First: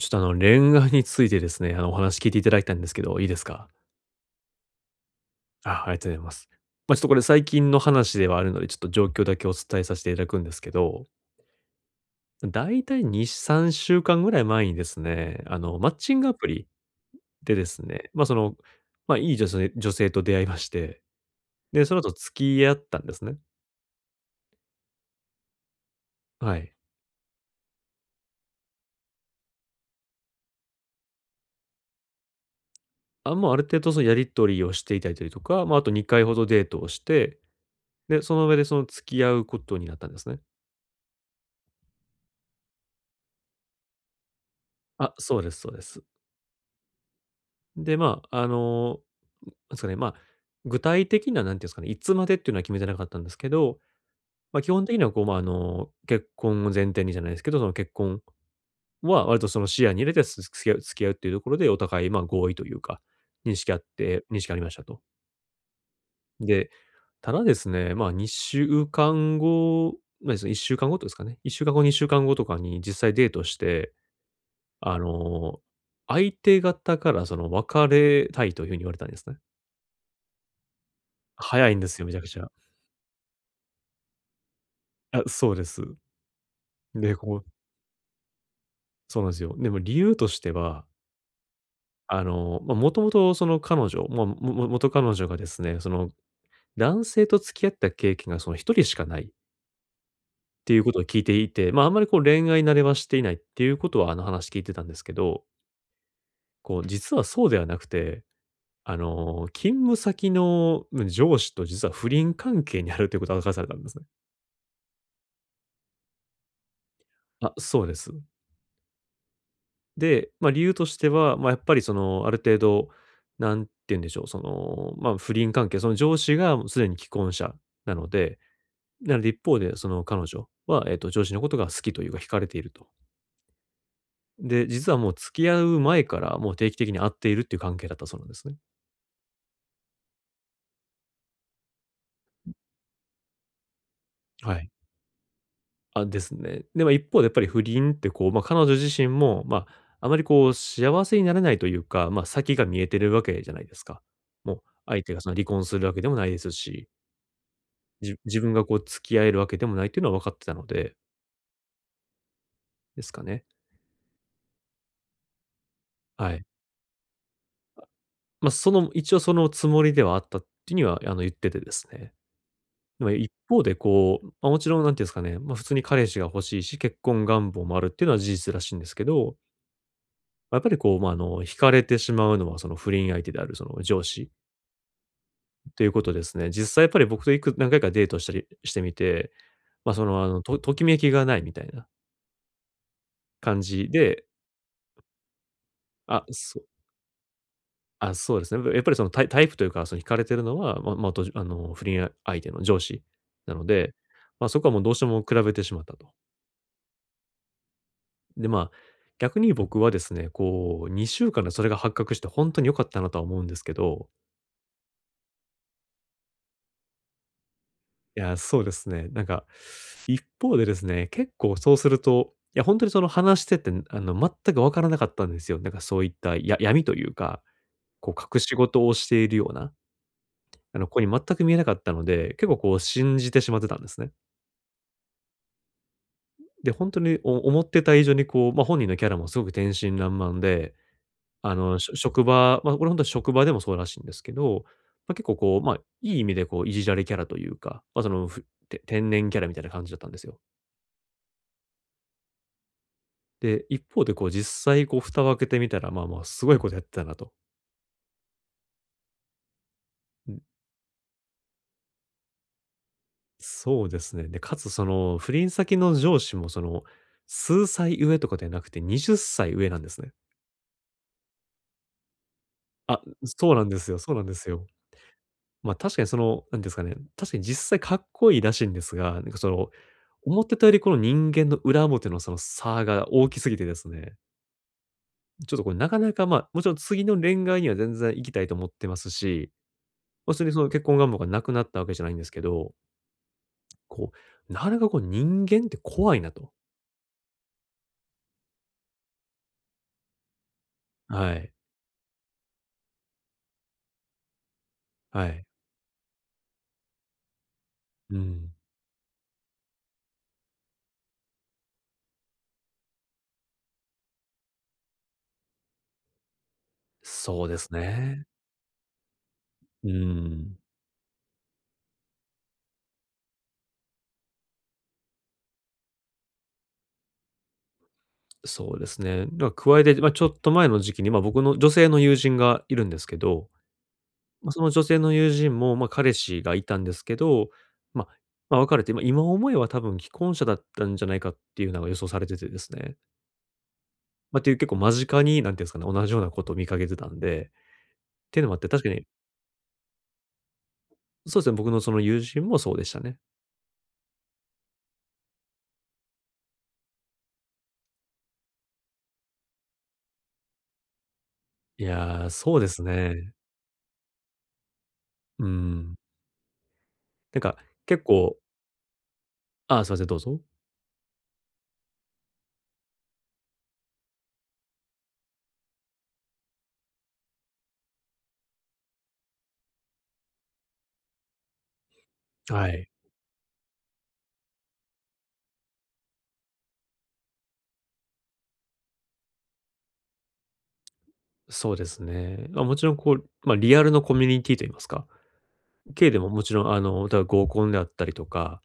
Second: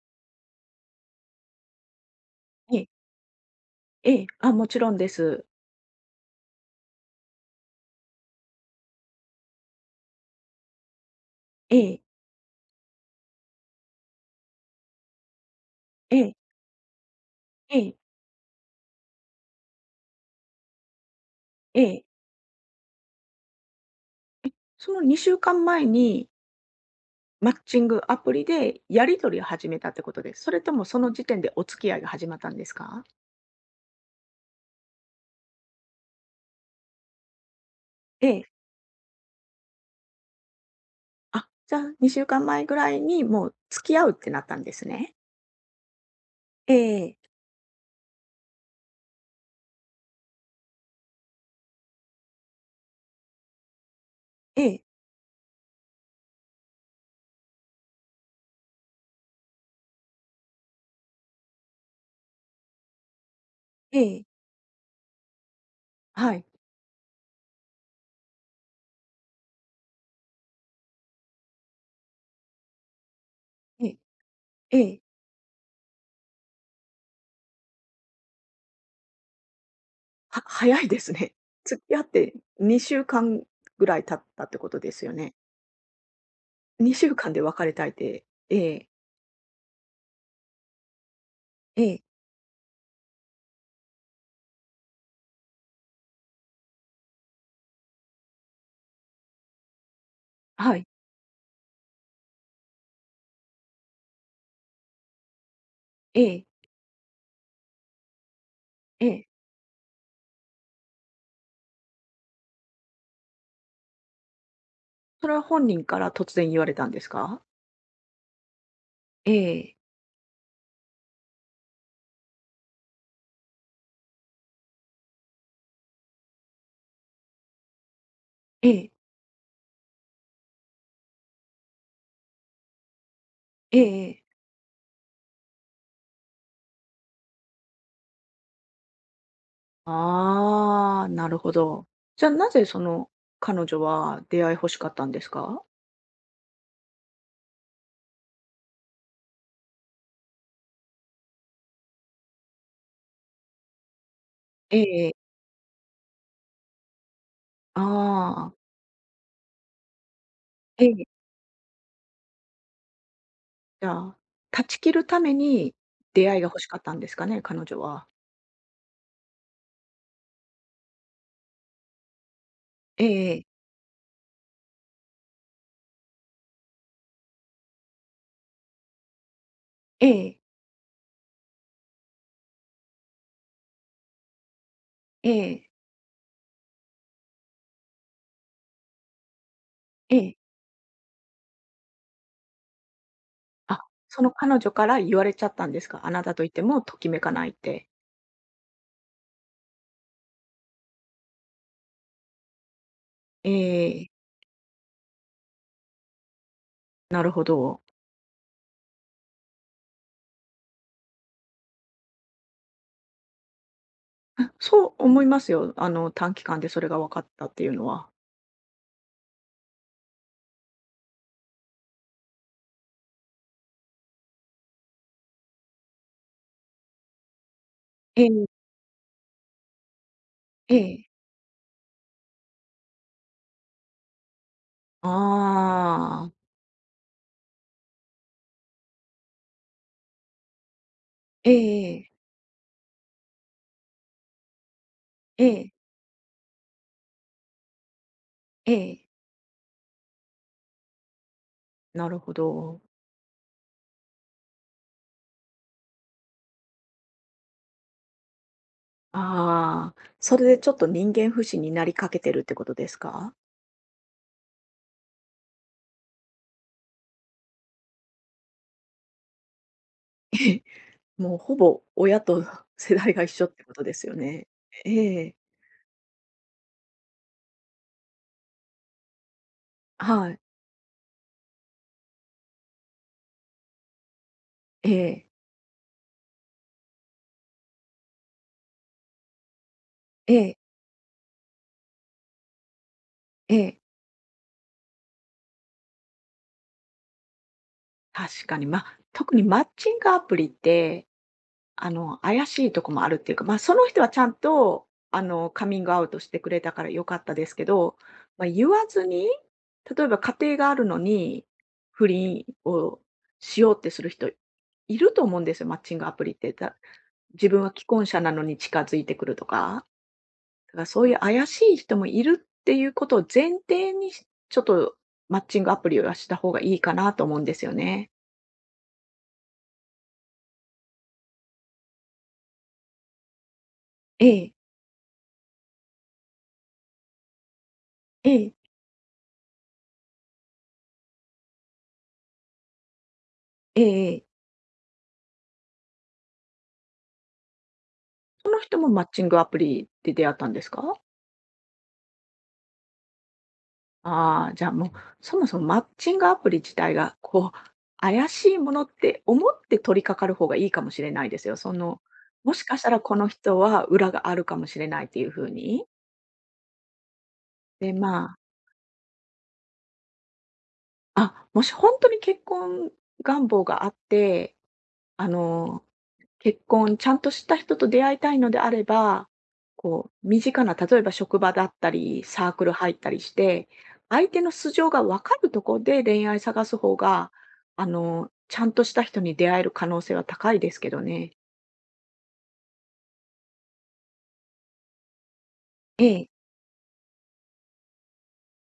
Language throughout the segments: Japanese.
ちょっと恋愛についてですね、お話聞いていただいたいえんでえ、すけど、いいですか？ええ、あ、もちろんです。あ、ありがとうございます。まあ、ちょっとこれ最近の話ではあるので、ちょっと状況だけお伝えさせていただくんですけど、ええ、だいたい2、3週間ぐらい前にですね、マッチえングアえ、プリででえすえ、ね、その、いい女性と出会いまして、えで、そのえ。後付き合ったんですね。その2週間前にはい。マッチングアプリでやり取りを始めたってことです。それともその時点でお付き合いが始まったんですか？まあ、もうある程度そのやり取りをしていたりとか、あと2回ほどデートをして、で、えそえ。の上でその付き合うことになったんですね。あ、じゃあ2週間前ぐらいにもう付き合うってなったんですあ、ね。そうです、そうです。ええ、で、まあ、なんですかね、まあ、具体的な、なんていうんですかね、いつまでっていうのは決めてなかったんですけど、まあ、え基本え、的にはこう、まあ、結婚を前提にじゃないですけど、その結婚は割とその視野に入れて、付き合うっていうところで、お互い、まあ、合意というか、認識あっえてえ、認識ありましたと。はい。で、ただですね、まあ、2週間後、まあ、ですね1週間ごとですかね、1週間後、2週間後とかに実際デートしえて、え、えあえ。の、相手方からその別れたいというふうに言われたんですね。早いですね。早いん付できす合っよ、めちゃくてちゃ。2週間ぐらい経ったってことですよあ、ねそうです。？2で、週間で別れたいって、ええ、そうなんですよ。でも理由としては、ええ、まあ、もともとその彼女、まあ、元彼女がですね、その男性と付き合った経験がその一人しかないってはいうい、ことを聞いていて、まあ、あんまりこう恋愛慣れはしていないっていうことは、話聞いてたんですけど、ええ、こう実はそうではなくて、ええ。勤務先の、上司と実は不倫関係にあるということを明かされたんですね。それは本人から突然言われたんですか？あ、そうです。ええ。で、まあ、理由としては、まあ、やっぱりその、ある程度、なんて言うんでしょう、その、まあ、不倫関係、その上司がもうすでに既婚者なので、ええ。なので一方でその彼女は、上司のことが好きというか惹かれていると。ええ。で、実はもう付き合う前からもう定期的に会っているっていう関係だったそうなんですね。ああ、なるほど。じゃ、なぜその彼女は出会はい欲い。しかったんですか？あ、ですね。で、まあ、一方でやっぱり不倫ってこう、まあ、彼女自身も、まあ、あまりこう幸せになれないというか、まあ、先が見えてるわけじゃないですか。もう相え手え。がその離婚するわけでもないですし。あ自分あ。がこう付き合えるわけでもないっていうのは分かってたのえで、え。ですかね。じゃあ、断ち切るために出は会いい。が欲しかったんですかね、彼女は。まあ、その一応そのつもりではあったっていうには、言っててですね。まあ、一ええ方でこう、まあ、もちろんなんていうんですかね、まあ、普通に彼氏が欲しいし、結婚願望もあるっていうのは事実らしいんですけど、ええ。まあやっぱりこう、まあ、惹かれてしまうのはその不倫相手であるその上司ええ。ええ。ということですね。実際やっぱり僕と何回かデートしたりしてみて、まあ、そえの、え。ときめきがないみたいな感あ、じそで、の彼女から言われちゃったんですか？あなあ、たといてもときめかないって。そうですね。やっぱりそのタイプというか、その惹かれてるのは、とじあの、不倫相手の上司えなので、え、ま、そこはもうどうしても比べてしまったと。なるほど。で、まあ、逆に僕はですね、こう、2週間でそれが発覚してほんとに良かったなとは思うんですけど、あ、そう思いますよ。あの、短期間でそれが分かったっていうのは。いや、そうですね。なんか、一方でですね、結構そうすると、いやほんとにその話してて、全く分からなかったんですよ。なんかそういった闇というか、こえう隠え、し事をしているような、え子にえ。全く見えなかったので、結構こう信じてしまってたんですね。ああ。で、本当に思ってた以上にこう、まあ、本人のキャラもすごく天真爛漫で、ええしえょえ、職場まあ、これ本当と職場でもそうらしいんですけど、まあ、結構えこう、え、ええまあ、いい意味でこういじられキャラというか、まあ、その、ええ天然キャラみたいな感じだったんですよ。なるほど。で、一方でこう実際こう蓋を開けてみたら、まあまあ、すごいことやってたなと。ああ、そん、れでちょっと人間不信になりかけてるってことですか？そうですね。で、かつその不倫先の上司もその、数歳上とかではなくて20歳上なんですね。もうほぼ親と 世あ、代が一緒っそうなてんこでとすでよ、すそようなんでね。すよ。ええ、ま、確かにその、なんていうんですかね、確かに実際かっこいいらしいんですが、なんかその、はい、思ってたよりこの人間の裏表のその差が大きすぎてですね、ええ。ちょっとこれなかなか、まあ、もちろん次の恋愛には全然行きたいと思ってますし、え別にえ、その結婚願望がなくなったわけじゃないんですけど、ええ。こう、なかなかこう人間って怖いなと。確かに、まあ、特にマッチングアプリって、はい。あの、怪しいとこもあるっていうか、まあ、その人はちゃんと、あはい。の、カミングアウトしてくれたから良かったですけど、うまあ、ん。言わずに、例えば家庭があるのに、不倫をしようってする人いると思うんですよ、マッチングアプリって。そう自で分はす既婚者ね。なのに近づいてくるとか、うん。だからそういう怪しい人もいるっていうことを前提に、ちょっとマッチングアプリはした方がいいかなと思うんですよね。そうですね。だから加えて、まあ、ちょっと前の時期に、まあ、僕の女性の友人がいるんですけど、えま、え、その女性の友人も、ま、彼氏がいたんですけど、まええ、別れて、ま、今思えば多分既婚者だったんじゃないかっていうのが予想されててですね。ええええ。ま、っていう結構間近に、なんていうんですかね、同じようなことを見かけてたんで、っていうのそもあっのて、人確かもに、マッチングアプリで出会ったんですか？そうですね、僕のその友人もそうでしたね。ああ、じゃあもう、そもそもマッチングアプリ自体が、こう、怪しいものって思って取り掛かる方がいいかもしれないですよ。そいの、や、もそうしでかすしたらこのね。人は裏があるかもしれないっていうふううに。ん。なんかで、結ま構、あ、ああ、すいません、どうぞ。あ、もし本当に結婚願望があって、あの、結婚、ちゃんとした人と出会いたいのであれば、こう、身近な、例えば職場だったり、サークはルい。入ったりして、相手の素性がわかるところで恋愛探す方が、あの、ちゃんとした人に出会える可能性は高いですけどね。そうですね。ま、もちろんこう、ま、リアルのコミュニティと言いますか、え軽でもえ、もちろんだから合コンであったりとか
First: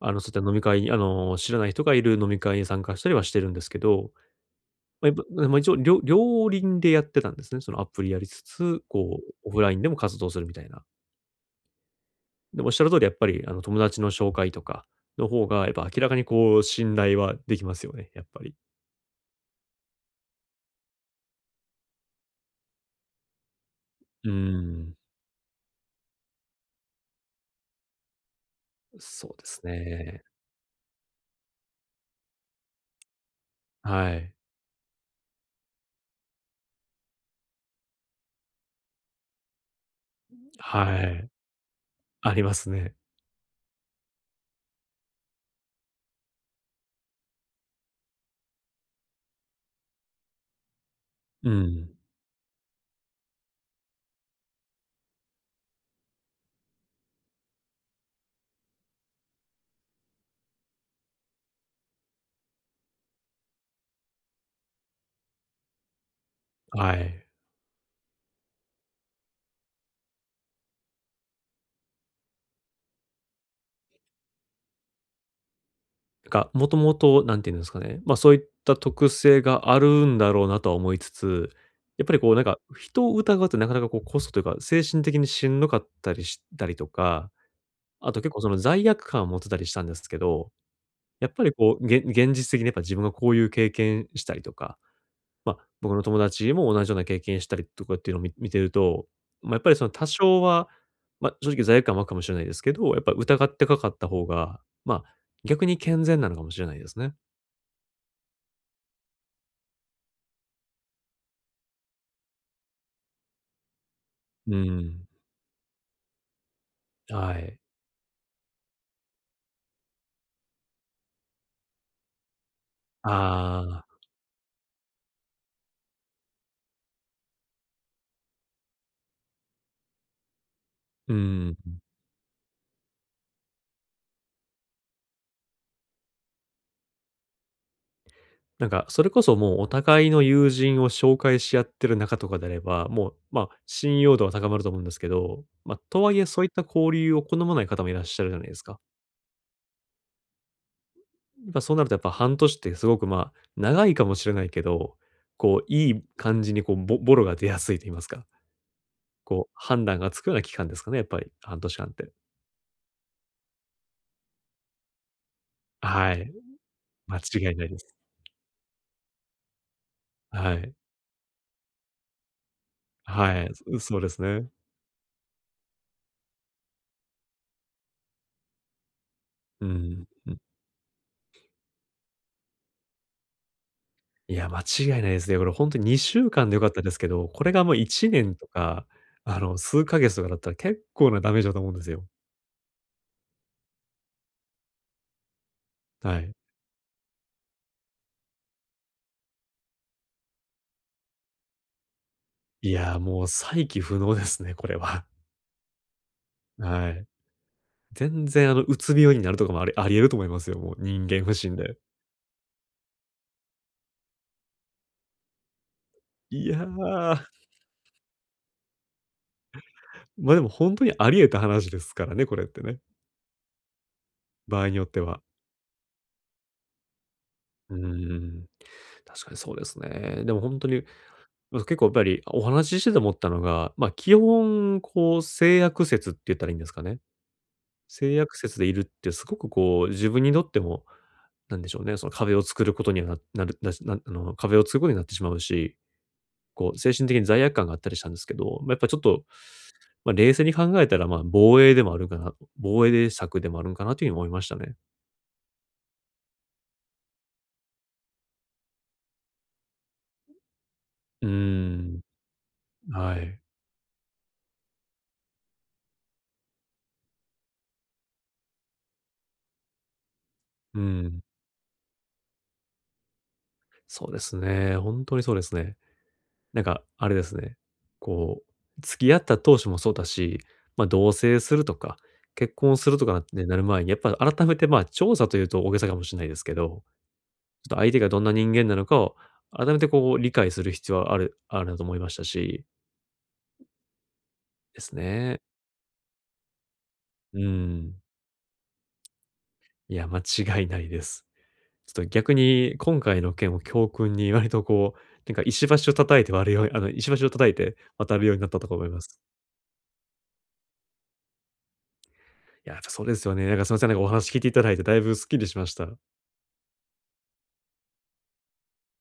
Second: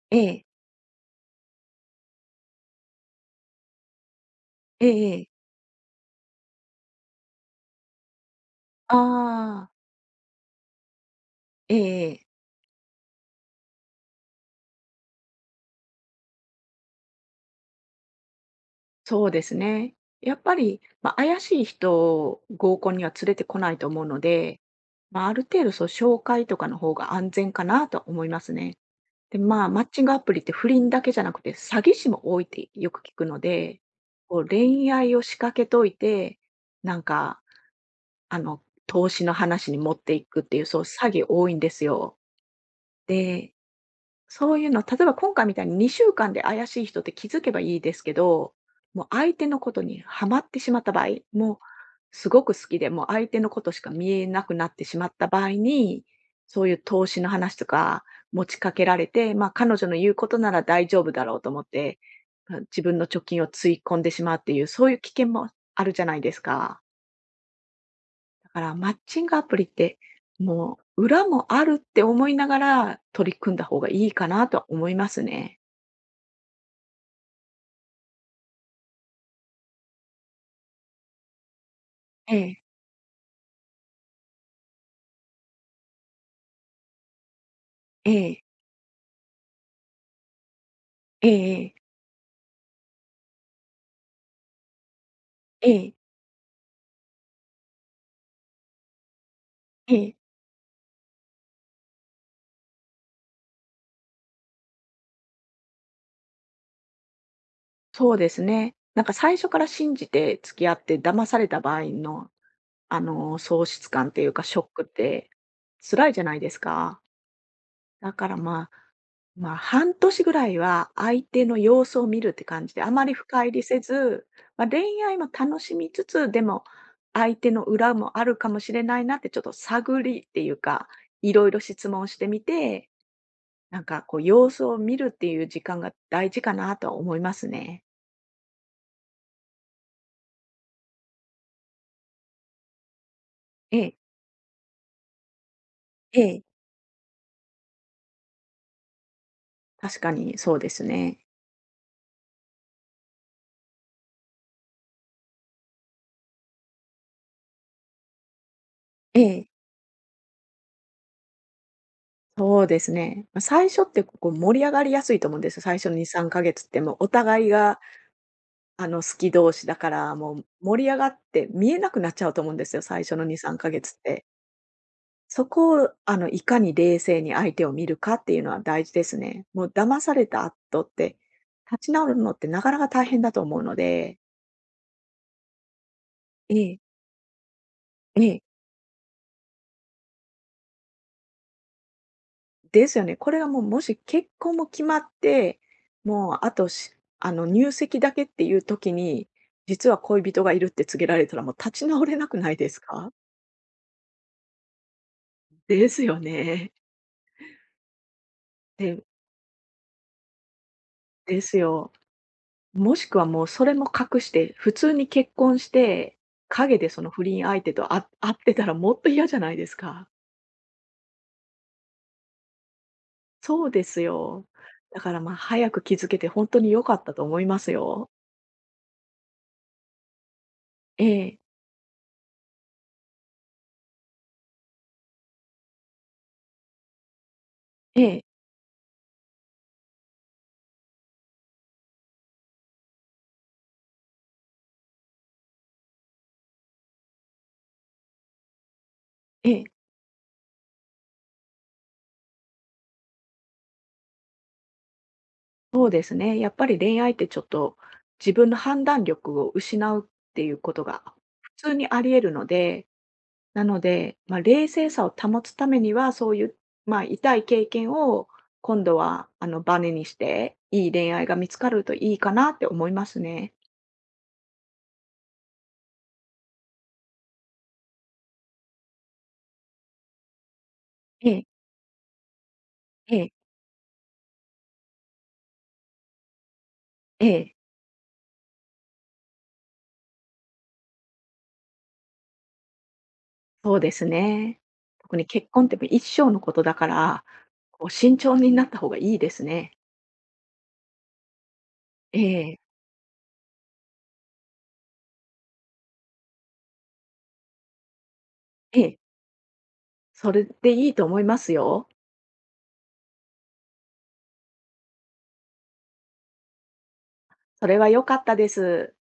えそういっえ、た飲み会に、知らない人がいる飲み会に参加したりはしてるんですけど、えまあ、やっえ、ええ、ぱ、ま、一応両輪でやってたんですね。そのアプリやりつつ、こう、オフああ、ラインでも活動するみたいな。ええ、ええ、でもおっしゃる通りやっぱり、友達の紹介とかの方が、やっぱ明らかにこう、信頼はできますよね、やっぱり。そうですね。やっぱり、まあ、怪しい人を合コンには連れてこないと思うのうーで、ん、まあ、ある程度そう紹介とかの方が安全かなと思いますね。そで、うですまあ、マッチングアね。プリって不倫だけじゃなくて、詐欺師も多いってよく聞くので、はい。こう恋愛を仕掛けといて、なんか、あの、投資の話に持っていくっていう、そうは詐欺い。多いんですよ。ありますね。で、そういうの、例えば今回みたいに2週間で怪しい人って気づけばいいですけど、もう相手のことにはまってしまった場合、うもうん、すごく好きで、もう相手のことしか見えなくなってしまった場合に、そういう投資の話とか持ちかけられて、まあ、彼女の言うことなら大丈夫だろうと思って、まあ、自分の貯金をつい込んでしまうっていう、そういう危険もあるじゃないですか。はい。だからマッチングアプリって、もう裏もあるって思いながら取り組んだ方がいいかなとは思いますね。なんか、もともと、なんていうんですかね、まあ、そういった特性があるんだろうなとは思いつつ、やっぱりええ、人を疑うってなかなかこうコストというか、精神的にしんどかったりしたりとか、あえと結構え、その罪悪感を持ってたりしたんですけど、やえっぱえりええ、こう、現実的にやっぱ自分がこういう経験したりとか、まあ、え僕え、えのえ友達も同じような経験したりとかっていうのを見てると、まあ、やっぱりそのえ多え少は、まあ、正直罪悪感もあるかもしれないですけど、やっぱ疑ってかかった方が、まあ、逆に健全なのかもしれないですね。そうですね。なんか最初から信じて付き合って騙された場合の、あの、喪失感っていうかうショックっん、て辛いじゃないですか。はい。だからまあ、まあ、半年ぐらいは相手の様子を見るって感じで、あまり深入りせああ、ず、まあ、恋愛も楽しみつつ、でも相手の裏もあるかもしれないなってちょっと探りっていうか、ういろいん。ろ質問してみて、なんかこう様子を見るっていう時間が大事かなとは思いますね。なんか、それこそもうお互いの友人を紹介し合ってる仲とかであれば、もう、まあ、ええ。信用度は高まると思うんですけど、まあ、とはいええそえ。ういった交流を好まない方もいらっしゃるじゃないですか。確かにそうですね。やっぱそうなるとやっぱ半年ってすごく、まあ、長いかもしれないけど、こう、いい感じにこう、ボロが出やすいと言いますか、えこえ。う、判断がつくような期間ですかね、やっぱり、半年間って。そうですね。ま、最初ってここ盛り上がりやすいと思うんですよ。最初の2、はい、3ヶ月ってもうお間違互いいないでが、す。あの、好き同士だから、もうはい。盛り上がって見えなくなっちゃうと思うんですよ、最初の2、はい、3ヶ月そうっですて。ね。そこをあのいかに冷静に相手を見るかっていうのは大事ですね。もうう騙ん。された後って、立ち直るのってなかなか大変だと思うので。いや、間違いないですね。これ本当と2週間で良えかっえ、たですけど、これがもう1え年え。とか、あの、数ヶ月とかだったら結構なダメージだと思うんですよ。ですよね。これがもう、もし結婚も決まって、はい。もうあとしあの、入籍だけっていう時に、実は恋人がいるって告げられたら、もう立ち直れなくないでいすや、か？もう再起不能ですね、これは。ですよ ね。はい。全然、あの、うつで病になるとかもあり得ると思いますよ、もう人間不で信すで。よ。もしくはもうそれも隠して、普通に結婚して、いやー、陰でその不ま、倫相手と会ってたらもっと嫌じゃないですか。あ、でも本当にあり得た話ですからね、これってね、そうですよ。場合によってだから、は。まあ、早く気づけて本当に良かったと思いますうーよ。ん、確かにそうですね。でも本当にええ、結構やっぱり、お話ししてて思ったのが、まあ、基本こう性悪説って言ったらいいんですかね。え性え、悪説でいるってすごくこう自分にとっても、なんでしょうね、その壁を作ることにはるだし、あの、壁を作ることになってしまうし、こう精神的に罪悪感があったりしたんですけど、ま、やっぱちょっと、ええ。まあ、冷静に考えたら、まあ、防衛策でもあるんかなというふうに思いましたね。そうですね。やっぱり恋愛ってちょっと自分の判断力を失うっていうことがうー普通にん、あり得るので、はい。なので、まあ、冷静さを保つためには、そういう、まあ、痛い経験を今度はあのバネにして、ういい恋ん、愛が見つかるといいかなって思いますね。そうですね、本当にそうですね。なんか、あれですね、こう、付き合った当初もそうだし、まあ、同え棲え、するとか、結婚するとかえなっえ、てねなる前に、やっぱ改めて、まあ、調査というと大げさかもしれないですけど、ちょええ。っと相手がどんな人間なのかを改めてこう理解する必要はあるなと思いましたし、そうですね。です特にね。結婚って一生のことだから、うこうん。慎重になった方がいいですね。いや、間違いないです。ちょっとえ逆え、に今回の件を教訓に割とこう、石橋を叩いて渡るようになったとかえ思いえ。ます。それでいいと思いますよ。いや、そうですよね。なんかすみません、なんかお話聞いていただいてだいぶスッキリしました。それは良かったです。